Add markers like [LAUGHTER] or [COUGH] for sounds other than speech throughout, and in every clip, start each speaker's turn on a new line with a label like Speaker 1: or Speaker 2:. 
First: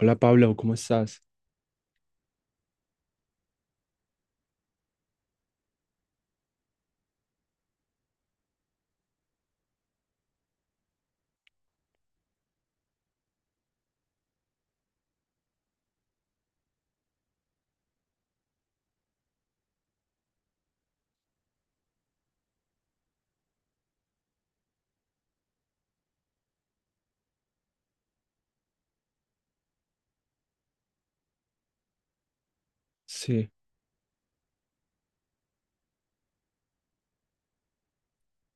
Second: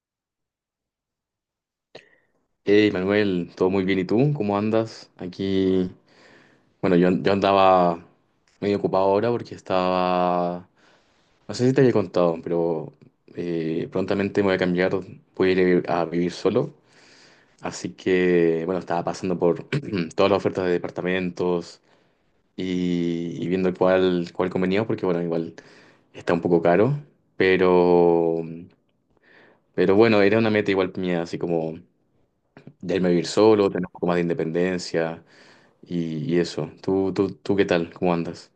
Speaker 1: Hola Pablo, ¿cómo estás?
Speaker 2: Hey Manuel, todo muy bien. ¿Y tú? ¿Cómo andas? Aquí, bueno, yo andaba medio ocupado ahora porque estaba, no sé si te había contado, pero prontamente me voy a cambiar, voy a ir a vivir solo. Así que, bueno, estaba pasando por [CLEARS THROAT] todas las ofertas de departamentos y viendo cuál convenía, porque, bueno, igual está un poco caro, pero, pero bueno, era una meta igual mía, así como de irme a vivir
Speaker 1: Sí,
Speaker 2: solo, tener un poco más de independencia y eso. ¿Tú qué tal? ¿Cómo andas?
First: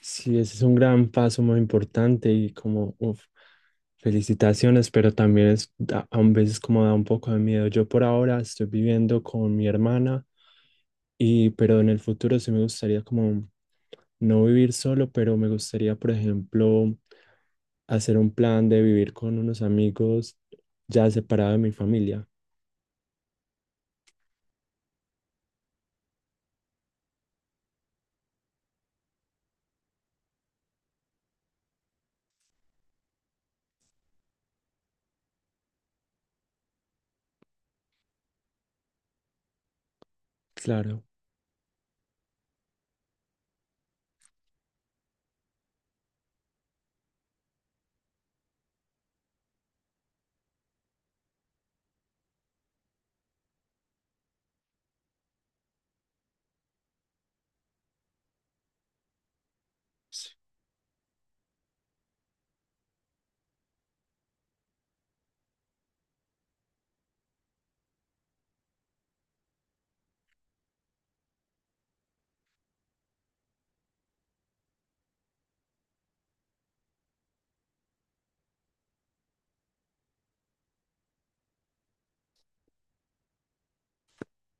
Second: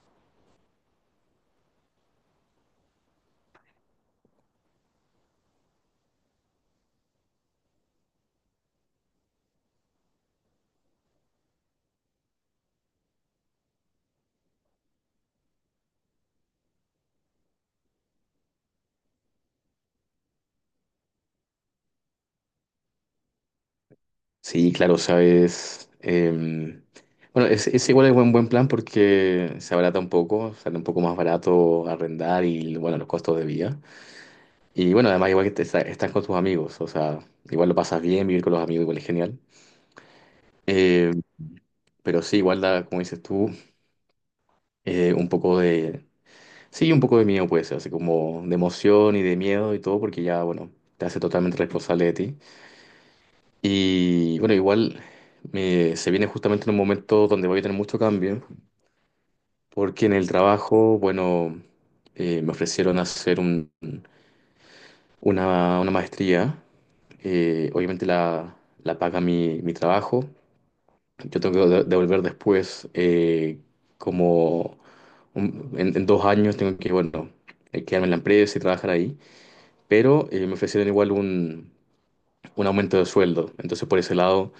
Speaker 1: sí, ese es un gran paso muy importante y como, uf, felicitaciones, pero también es, a veces como da un poco de miedo. Yo por ahora estoy viviendo con mi hermana y, pero en el futuro sí me gustaría como no vivir solo, pero me gustaría, por ejemplo, hacer un plan de vivir con unos amigos ya separado de mi familia.
Speaker 2: Sí, claro, sabes. Bueno, es igual es buen plan porque se abarata un poco, sale un poco más barato arrendar y bueno, los costos de vida. Y bueno, además igual que estás con tus amigos, o sea, igual lo pasas bien, vivir con los amigos igual es genial.
Speaker 1: Claro.
Speaker 2: Eh, pero sí, igual da, como dices tú, eh, un poco de, sí, un poco de miedo puede ser, así como de emoción y de miedo y todo, porque ya, bueno, te hace totalmente responsable de ti. Y bueno, se viene justamente en un momento donde voy a tener mucho cambio, porque en el trabajo, bueno, me ofrecieron una maestría. Obviamente la paga mi trabajo. Yo tengo que devolver después como en dos años tengo que, bueno, quedarme en la empresa y trabajar ahí. Pero me ofrecieron igual un aumento de sueldo. Entonces, por ese lado,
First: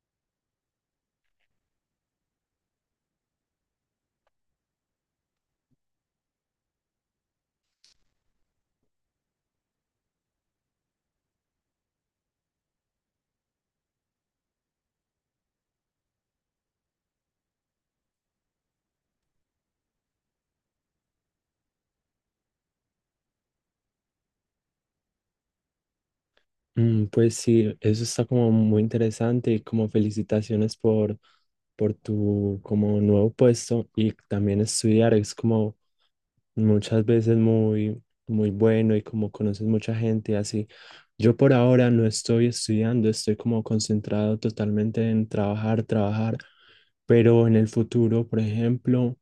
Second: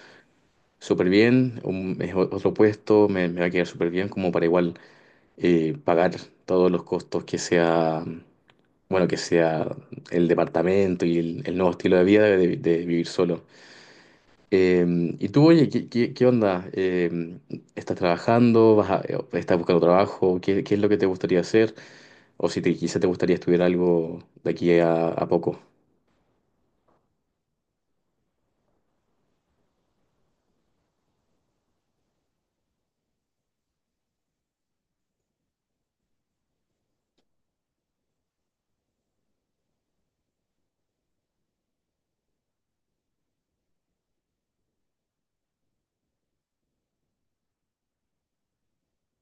Speaker 2: súper bien, otro puesto, me va a quedar súper bien como para igual pagar todos los costos que sea, bueno, que sea el departamento y el nuevo estilo de vida de vivir solo. Eh, y tú, oye, qué onda? ¿Estás trabajando? Estás buscando trabajo? Qué es lo que te gustaría hacer? O si te, quizá te gustaría estudiar algo de aquí a poco.
Speaker 1: Mm, pues sí, eso está como muy interesante y como felicitaciones por tu como nuevo puesto y también estudiar es como muchas veces muy, muy bueno y como conoces mucha gente y así. Yo por ahora no estoy estudiando, estoy como concentrado totalmente en trabajar, trabajar, pero en el futuro, por ejemplo,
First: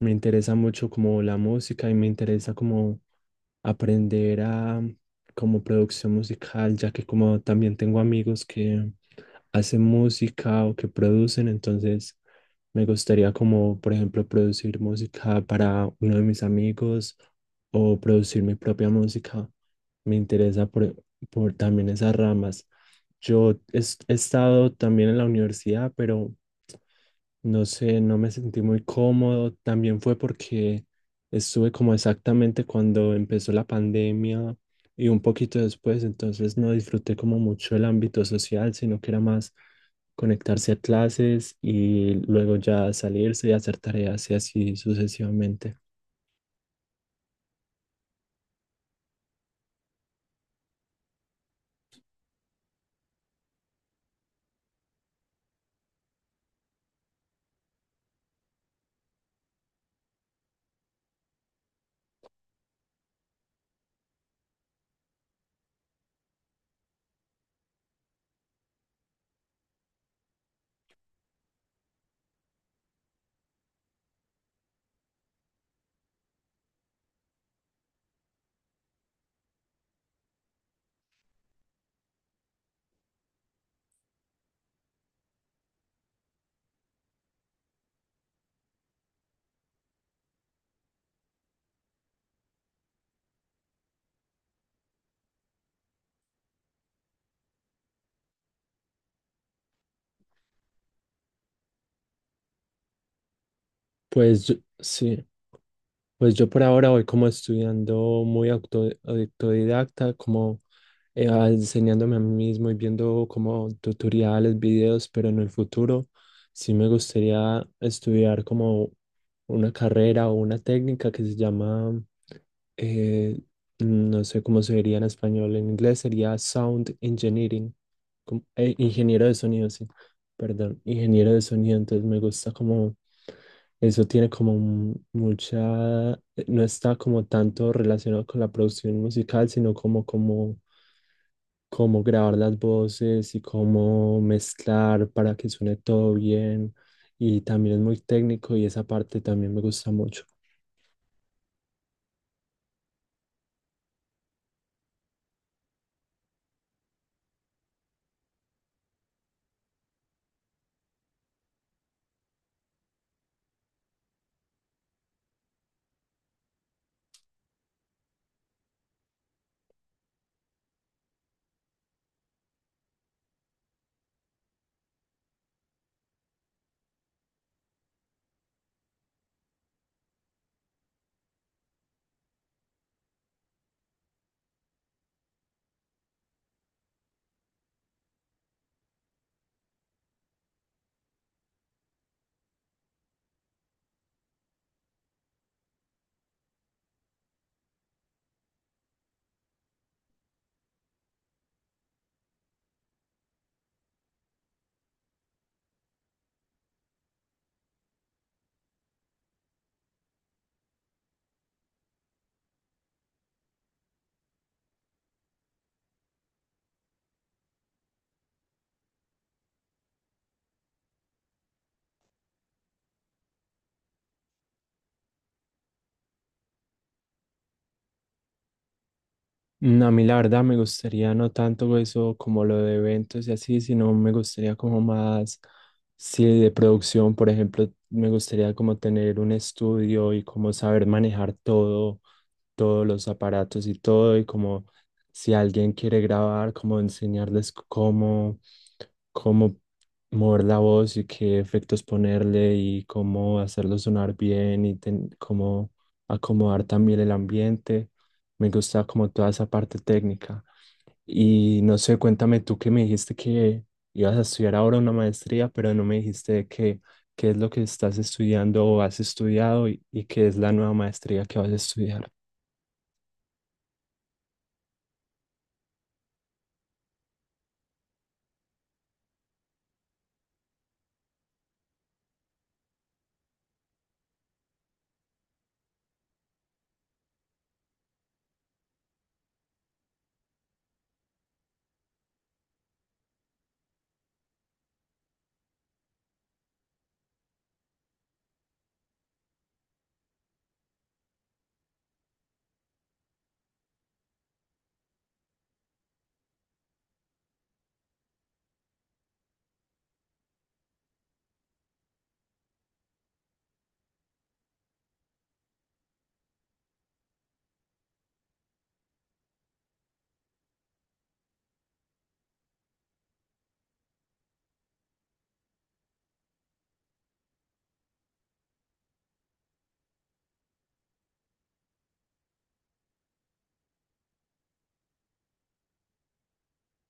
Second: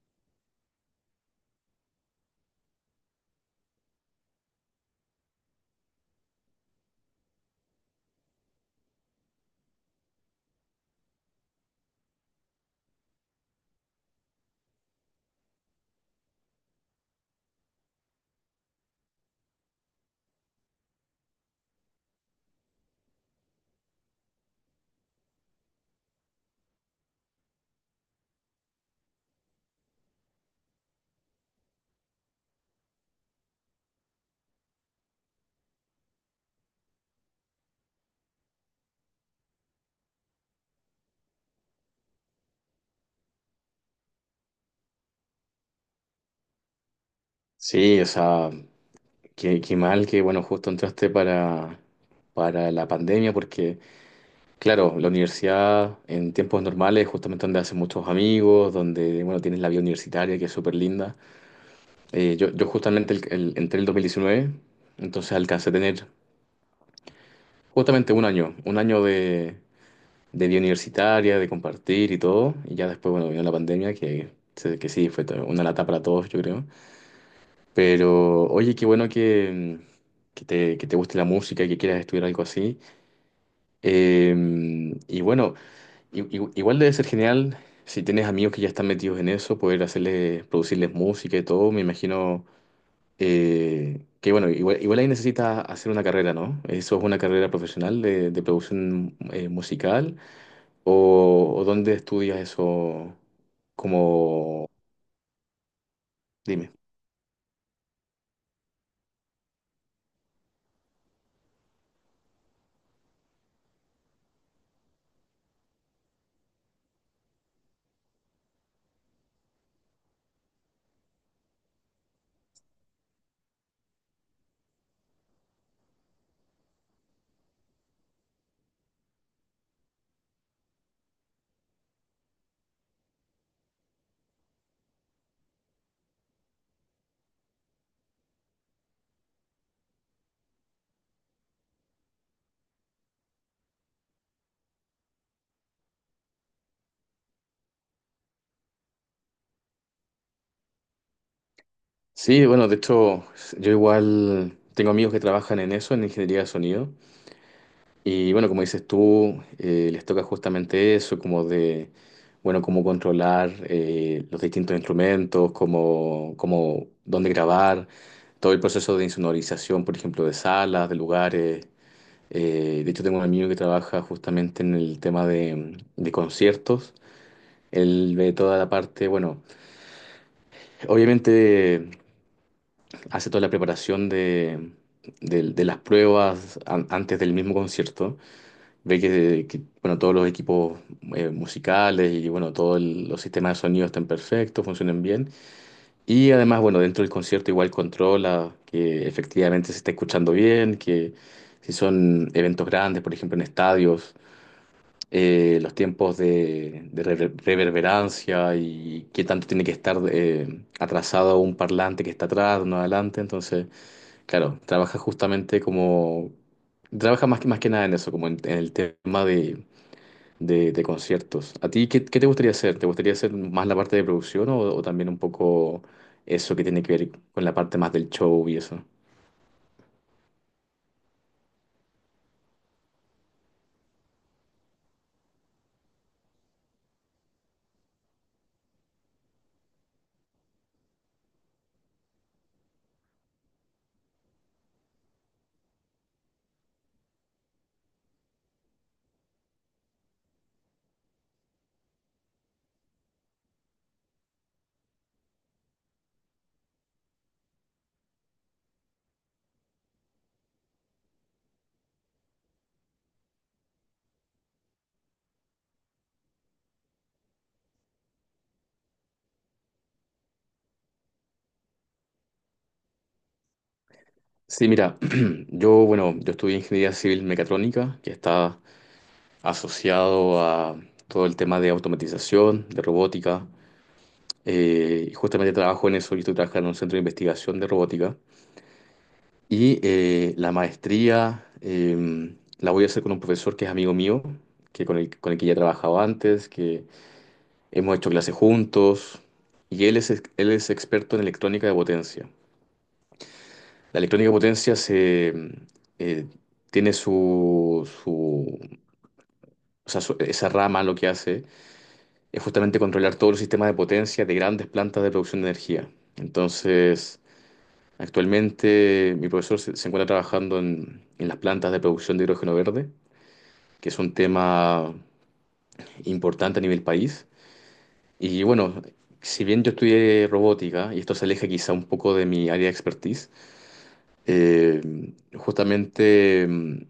Speaker 1: me interesa mucho como la música y me interesa como aprender a como producción musical, ya que como también tengo amigos que hacen música o que producen, entonces me gustaría como, por ejemplo, producir música para uno de mis amigos o producir mi propia música. Me interesa por también esas ramas. Yo he, he estado también en la universidad, pero no sé, no me sentí muy cómodo. También fue porque estuve como exactamente cuando empezó la pandemia y un poquito después, entonces no disfruté como mucho el ámbito social, sino que era más conectarse a clases y luego ya salirse y hacer tareas y así sucesivamente.
Speaker 2: Sí, o sea, qué mal que, bueno, justo entraste para la pandemia, porque, claro, la universidad en tiempos normales es justamente donde haces muchos amigos, donde, bueno, tienes la vida universitaria, que es súper linda. Yo justamente entré en el 2019, entonces alcancé a tener justamente un año de vida universitaria, de compartir y todo, y ya después, bueno, vino la pandemia, que, que sí, fue una lata para todos, yo creo. Pero, oye, qué bueno que que que te guste la música y que quieras estudiar algo así. Eh, y bueno, igual debe ser genial si tienes amigos que ya están metidos en eso, poder hacerles, producirles música y todo. Me imagino que, bueno, igual ahí necesitas hacer una carrera, ¿no? ¿Eso es una carrera profesional de producción musical? O dónde estudias eso? Como,
Speaker 1: Sí, pues yo por
Speaker 2: dime.
Speaker 1: ahora voy como estudiando muy autodidacta, como enseñándome a mí mismo y viendo como tutoriales, videos, pero en el futuro sí me gustaría estudiar como una carrera o una técnica que se llama, eh, no sé cómo se diría en español, en inglés sería Sound Engineering, ingeniero de sonido, sí, perdón, ingeniero de sonido, entonces me gusta como... Eso tiene como mucha, no está como tanto relacionado con la producción musical, sino como, como cómo grabar las voces y cómo mezclar para que suene todo bien. Y también es muy técnico y esa parte también me gusta mucho.
Speaker 2: Sí, bueno, de hecho, yo igual tengo amigos que trabajan en eso, en ingeniería de sonido. Y bueno, como dices tú, les toca justamente eso, como de, bueno, cómo controlar los distintos instrumentos, dónde grabar, todo el proceso de insonorización, por ejemplo, de salas, de lugares. De hecho, tengo un amigo que trabaja justamente en el tema de conciertos. Él ve toda la parte, bueno, obviamente hace toda la preparación de las pruebas antes del mismo concierto. Ve bueno, todos los equipos musicales y bueno, los sistemas de sonido están perfectos, funcionan bien. Y además, bueno, dentro del concierto igual controla que efectivamente se está escuchando bien, que si son eventos grandes, por ejemplo, en estadios, los tiempos reverberancia y qué tanto tiene que estar atrasado un parlante que está atrás, uno adelante. Entonces, claro, trabaja justamente como trabaja más que nada en eso, como en el tema de de conciertos. ¿A ti qué, qué te gustaría hacer? ¿Te gustaría hacer más la parte de producción o también un poco eso que tiene que ver con la parte más del show y eso?
Speaker 1: Mm, a mí la verdad me gustaría no tanto eso como lo de eventos y así, sino me gustaría como más, sí, de producción, por ejemplo, me gustaría como tener un estudio y como saber manejar todos los aparatos y todo, y como si alguien quiere grabar, como enseñarles cómo, cómo mover la voz y qué efectos ponerle y cómo hacerlo sonar bien y cómo acomodar también el ambiente. Me gusta como toda esa parte técnica. Y no sé, cuéntame tú que me dijiste que ibas a estudiar ahora una maestría, pero no me dijiste de qué, qué es lo que estás estudiando o has estudiado y qué es la nueva maestría que vas a estudiar.
Speaker 2: Sí, mira, [CLEARS THROAT] yo, bueno, yo estudié ingeniería civil mecatrónica, que está asociado a todo el tema de automatización, de robótica, y justamente trabajo en eso, yo estoy trabajando en un centro de investigación de robótica, y la voy a hacer con un profesor que es amigo mío, que con el que ya trabajaba antes, que hemos hecho clases juntos y él es experto en electrónica de potencia. La electrónica de potencia se, eh, tiene su, su- o sea, su- esa rama, lo que hace es justamente controlar todos los sistemas de potencia de grandes plantas de producción de energía. Entonces, actualmente mi profesor se encuentra trabajando en las plantas de producción de hidrógeno verde, que es un tema importante a nivel país. Y bueno, si bien yo estudié robótica, y esto se aleja quizá un poco de mi área de expertise, eh, justamente mm,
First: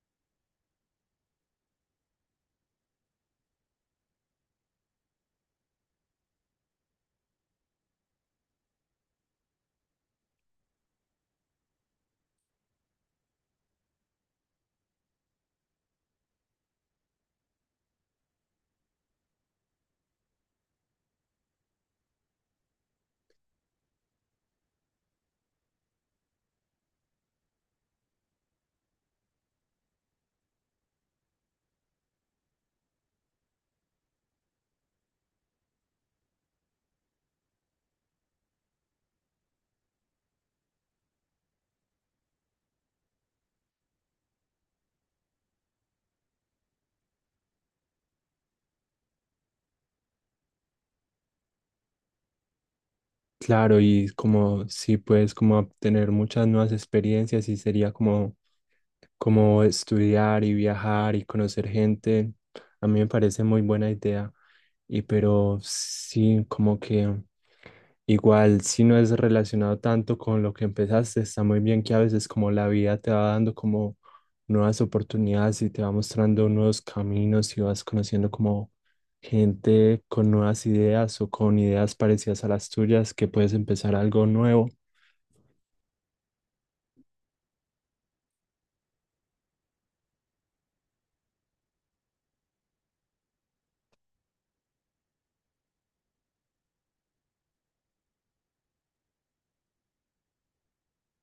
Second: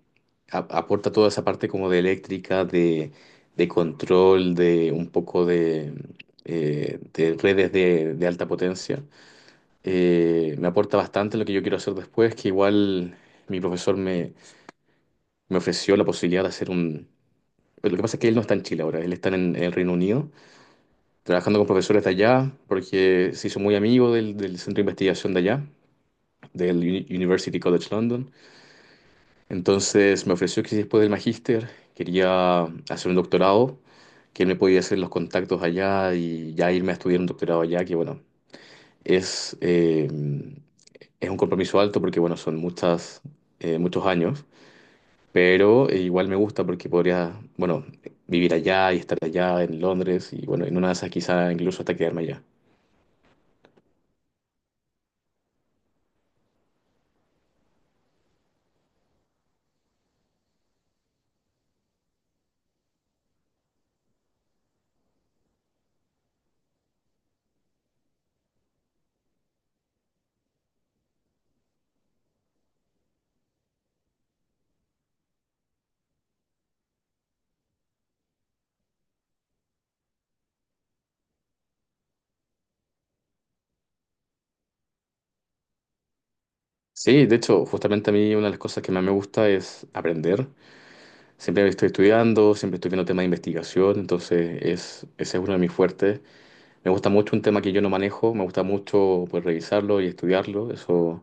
Speaker 2: aporta toda esa parte como de eléctrica, de control, de redes de alta potencia. Me aporta bastante lo que yo quiero hacer después, que igual mi profesor me, me ofreció la posibilidad de hacer un... Lo que pasa es que él no está en Chile ahora, él está en el Reino Unido, trabajando con profesores de allá, porque se hizo muy amigo del centro de investigación de allá, del University College London. Entonces me ofreció que si después del magíster quería hacer un doctorado, que él me podía hacer los contactos allá y ya irme a estudiar un doctorado allá, que bueno, es, eh, es un compromiso alto porque bueno, son muchos años. Pero igual me gusta porque podría, bueno, vivir allá y estar allá en Londres y bueno, en una de esas quizá incluso hasta quedarme allá.
Speaker 1: Claro, y como sí puedes como obtener muchas nuevas experiencias y sería como, como estudiar y viajar y conocer gente. A mí me parece muy buena idea. Y pero sí, como que igual si no es relacionado tanto con lo que empezaste, está muy bien que a veces como la vida te va dando como nuevas oportunidades y te va mostrando nuevos caminos y vas conociendo como gente con nuevas ideas o con ideas parecidas a las tuyas que puedes empezar algo nuevo.
Speaker 2: Sí, de hecho, justamente a mí una de las cosas que más me gusta es aprender. Siempre estoy estudiando, siempre estoy viendo temas de investigación, entonces es, ese es uno de mis fuertes. Me gusta mucho un tema que yo no manejo, me gusta mucho pues, revisarlo y estudiarlo, eso,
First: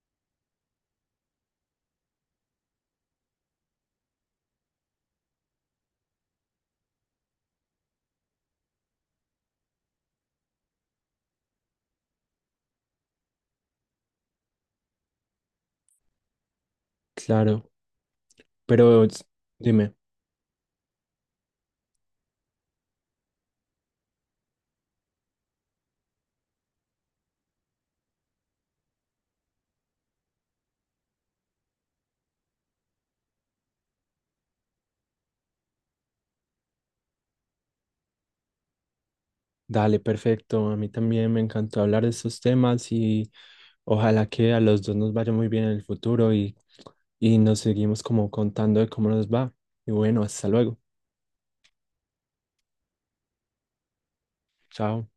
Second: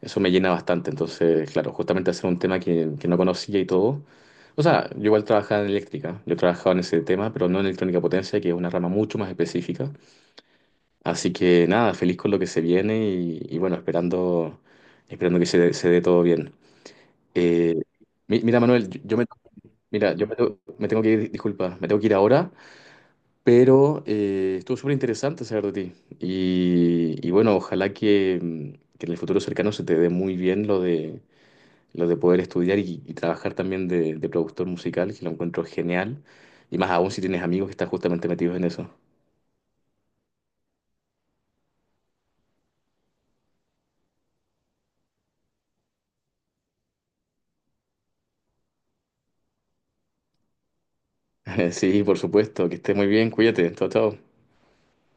Speaker 2: eso me llena bastante. Entonces, claro, justamente hacer un tema que no conocía y todo. O sea, yo igual trabajaba en eléctrica, yo trabajaba en ese tema, pero no en electrónica potencia, que es una rama mucho más específica. Así que nada, feliz con lo que se viene y bueno, esperando, esperando que se dé todo bien.
Speaker 1: Claro,
Speaker 2: Eh, Mira, Manuel,
Speaker 1: pero s- dime.
Speaker 2: mira, yo me tengo que ir, disculpa, me tengo que ir ahora, pero estuvo súper interesante saber de ti. Y bueno, ojalá que, que en el futuro cercano se te dé muy bien lo de poder estudiar y trabajar también de productor musical, que lo encuentro genial. Y más aún si tienes amigos que están justamente metidos en eso.
Speaker 1: Dale, perfecto. A mí también me encantó hablar de estos temas y ojalá que a los dos nos vaya muy bien en el futuro y nos seguimos como contando de cómo nos va. Y bueno, hasta luego.
Speaker 2: [LAUGHS] Sí, por supuesto, que estés muy bien, cuídate, chao, chao.
Speaker 1: Chao.